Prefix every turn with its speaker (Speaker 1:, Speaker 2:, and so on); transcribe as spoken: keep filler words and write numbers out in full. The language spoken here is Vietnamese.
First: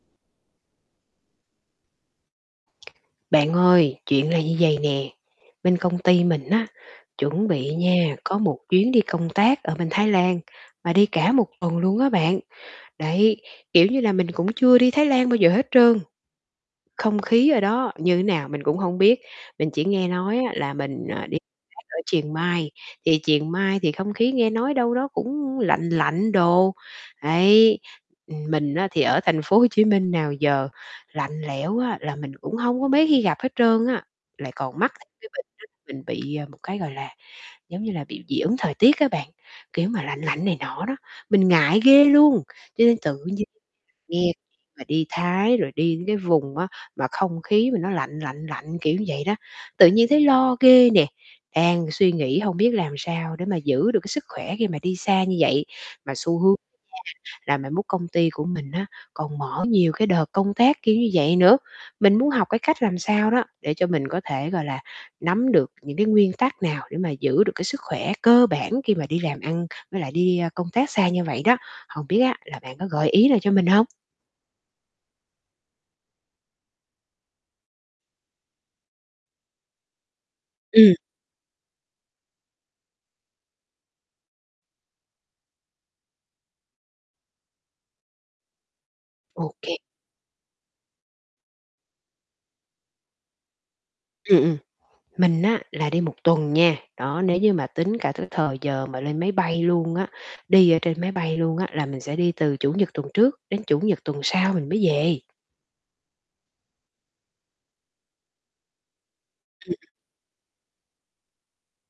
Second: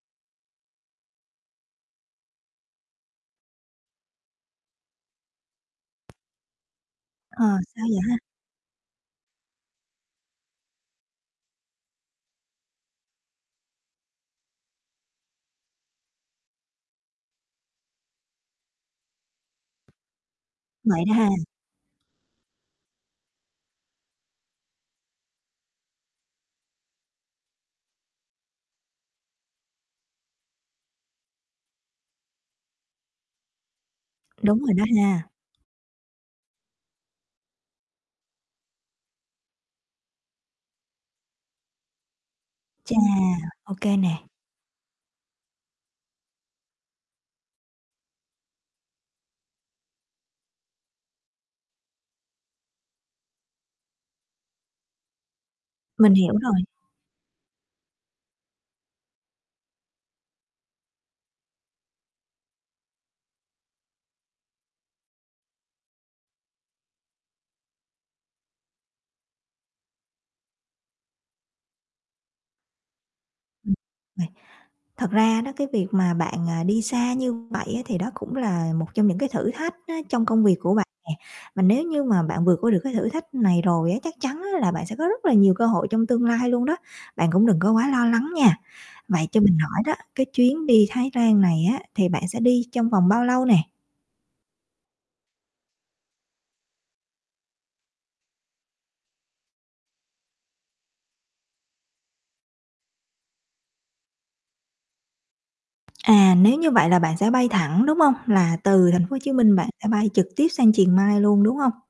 Speaker 1: Bạn ơi, chuyện này như vầy nè, bên công ty mình á,
Speaker 2: Ờ,
Speaker 1: chuẩn bị
Speaker 2: sao vậy
Speaker 1: nha,
Speaker 2: ha?
Speaker 1: có một chuyến đi công tác ở bên Thái Lan và đi cả một tuần luôn á bạn. Đấy. Kiểu như là, mình cũng chưa đi Thái Lan bao giờ hết trơn, không khí ở đó như thế nào mình cũng hông biết, mình chỉ nghe nói á là
Speaker 2: Vậy
Speaker 1: mình,
Speaker 2: đó
Speaker 1: à,
Speaker 2: ha.
Speaker 1: đi tác ở Chiang Mai, thì Chiang Mai thì không khí nghe nói đâu đó cũng lạnh lạnh đồ. Đấy. Ừm, mình á thì ở thành phố Hồ Chí Minh nào giờ, lạnh lẽo á là mình cũng hông có mấy khi gặp hết trơn á, lại
Speaker 2: Đúng rồi
Speaker 1: còn
Speaker 2: đó
Speaker 1: mắc cả cái
Speaker 2: ha.
Speaker 1: bệnh đó là mình bị một cái, gọi là, giống như là bị dị ứng thời tiết á bạn, kiểu, mà lạnh lạnh này nọ đó, mình ngại ghê luôn. Cho
Speaker 2: Chà,
Speaker 1: nên tự nhiên
Speaker 2: ô kê nè.
Speaker 1: nghe cái chuyện mà đi Thái rồi đi cái vùng á mà không khí mà nó lạnh lạnh lạnh, kiểu ưn vậy đó, tự nhiên thấy lo ghê nè, đang suy nghĩ hông biết làm sao để mà giữ được cái sức khỏe khi mà đi xa như vậy mà
Speaker 2: Mình hiểu
Speaker 1: xu hướng đó
Speaker 2: rồi.
Speaker 1: nha là mai mốt công ty của mình á còn mở nhiều cái đợt công tác kiểu như vậy nữa. Mình muốn học cái cách làm sao đó để cho mình có thể, gọi là, nắm được những cái nguyên tắc nào để mà giữ được cái sức khỏe cơ bản khi mà đi làm ăn, với lại đi, a, công tác xa như vậy đó. Hồng biết á là bạn có gợi ý nào cho mình
Speaker 2: Ừm.
Speaker 1: hông?
Speaker 2: Này, thật ra đó cái việc mà bạn, à, đi xa như vậy á thì đó cũng là một trong những cái thử thách á trong công việc của bạn
Speaker 1: Ừm.
Speaker 2: nè, và nếu như mà bạn vượt qua được cái thử thách này rồi á, chắc chắn á là bạn sẽ có rất là nhiều cơ hội trong tương lai luôn đó, bạn cũng đừng có quá lo lắng nha. Vậy cho
Speaker 1: Ô
Speaker 2: mình
Speaker 1: kê.
Speaker 2: hỏi đó cái chuyến đi Thái Lan này á thì bạn sẽ đi trong vòng bao lâu nè?
Speaker 1: Ừm, ừm. Mình á là đi một tuần nha. Đó, nếu như mà tính cả cái thời giờ mà lên máy bay luôn á, đi ở trên máy bay luôn á, là mình sẽ đi từ Chủ nhật tuần trước đến Chủ nhật tuần sau mình mới về.
Speaker 2: À, nếu như vậy là bạn sẽ bay thẳng, đúng hông? Là từ thành phố Hồ Chí Minh bạn
Speaker 1: Ừm.
Speaker 2: sẽ bay trực tiếp sang Chiang Mai luôn, đúng hông?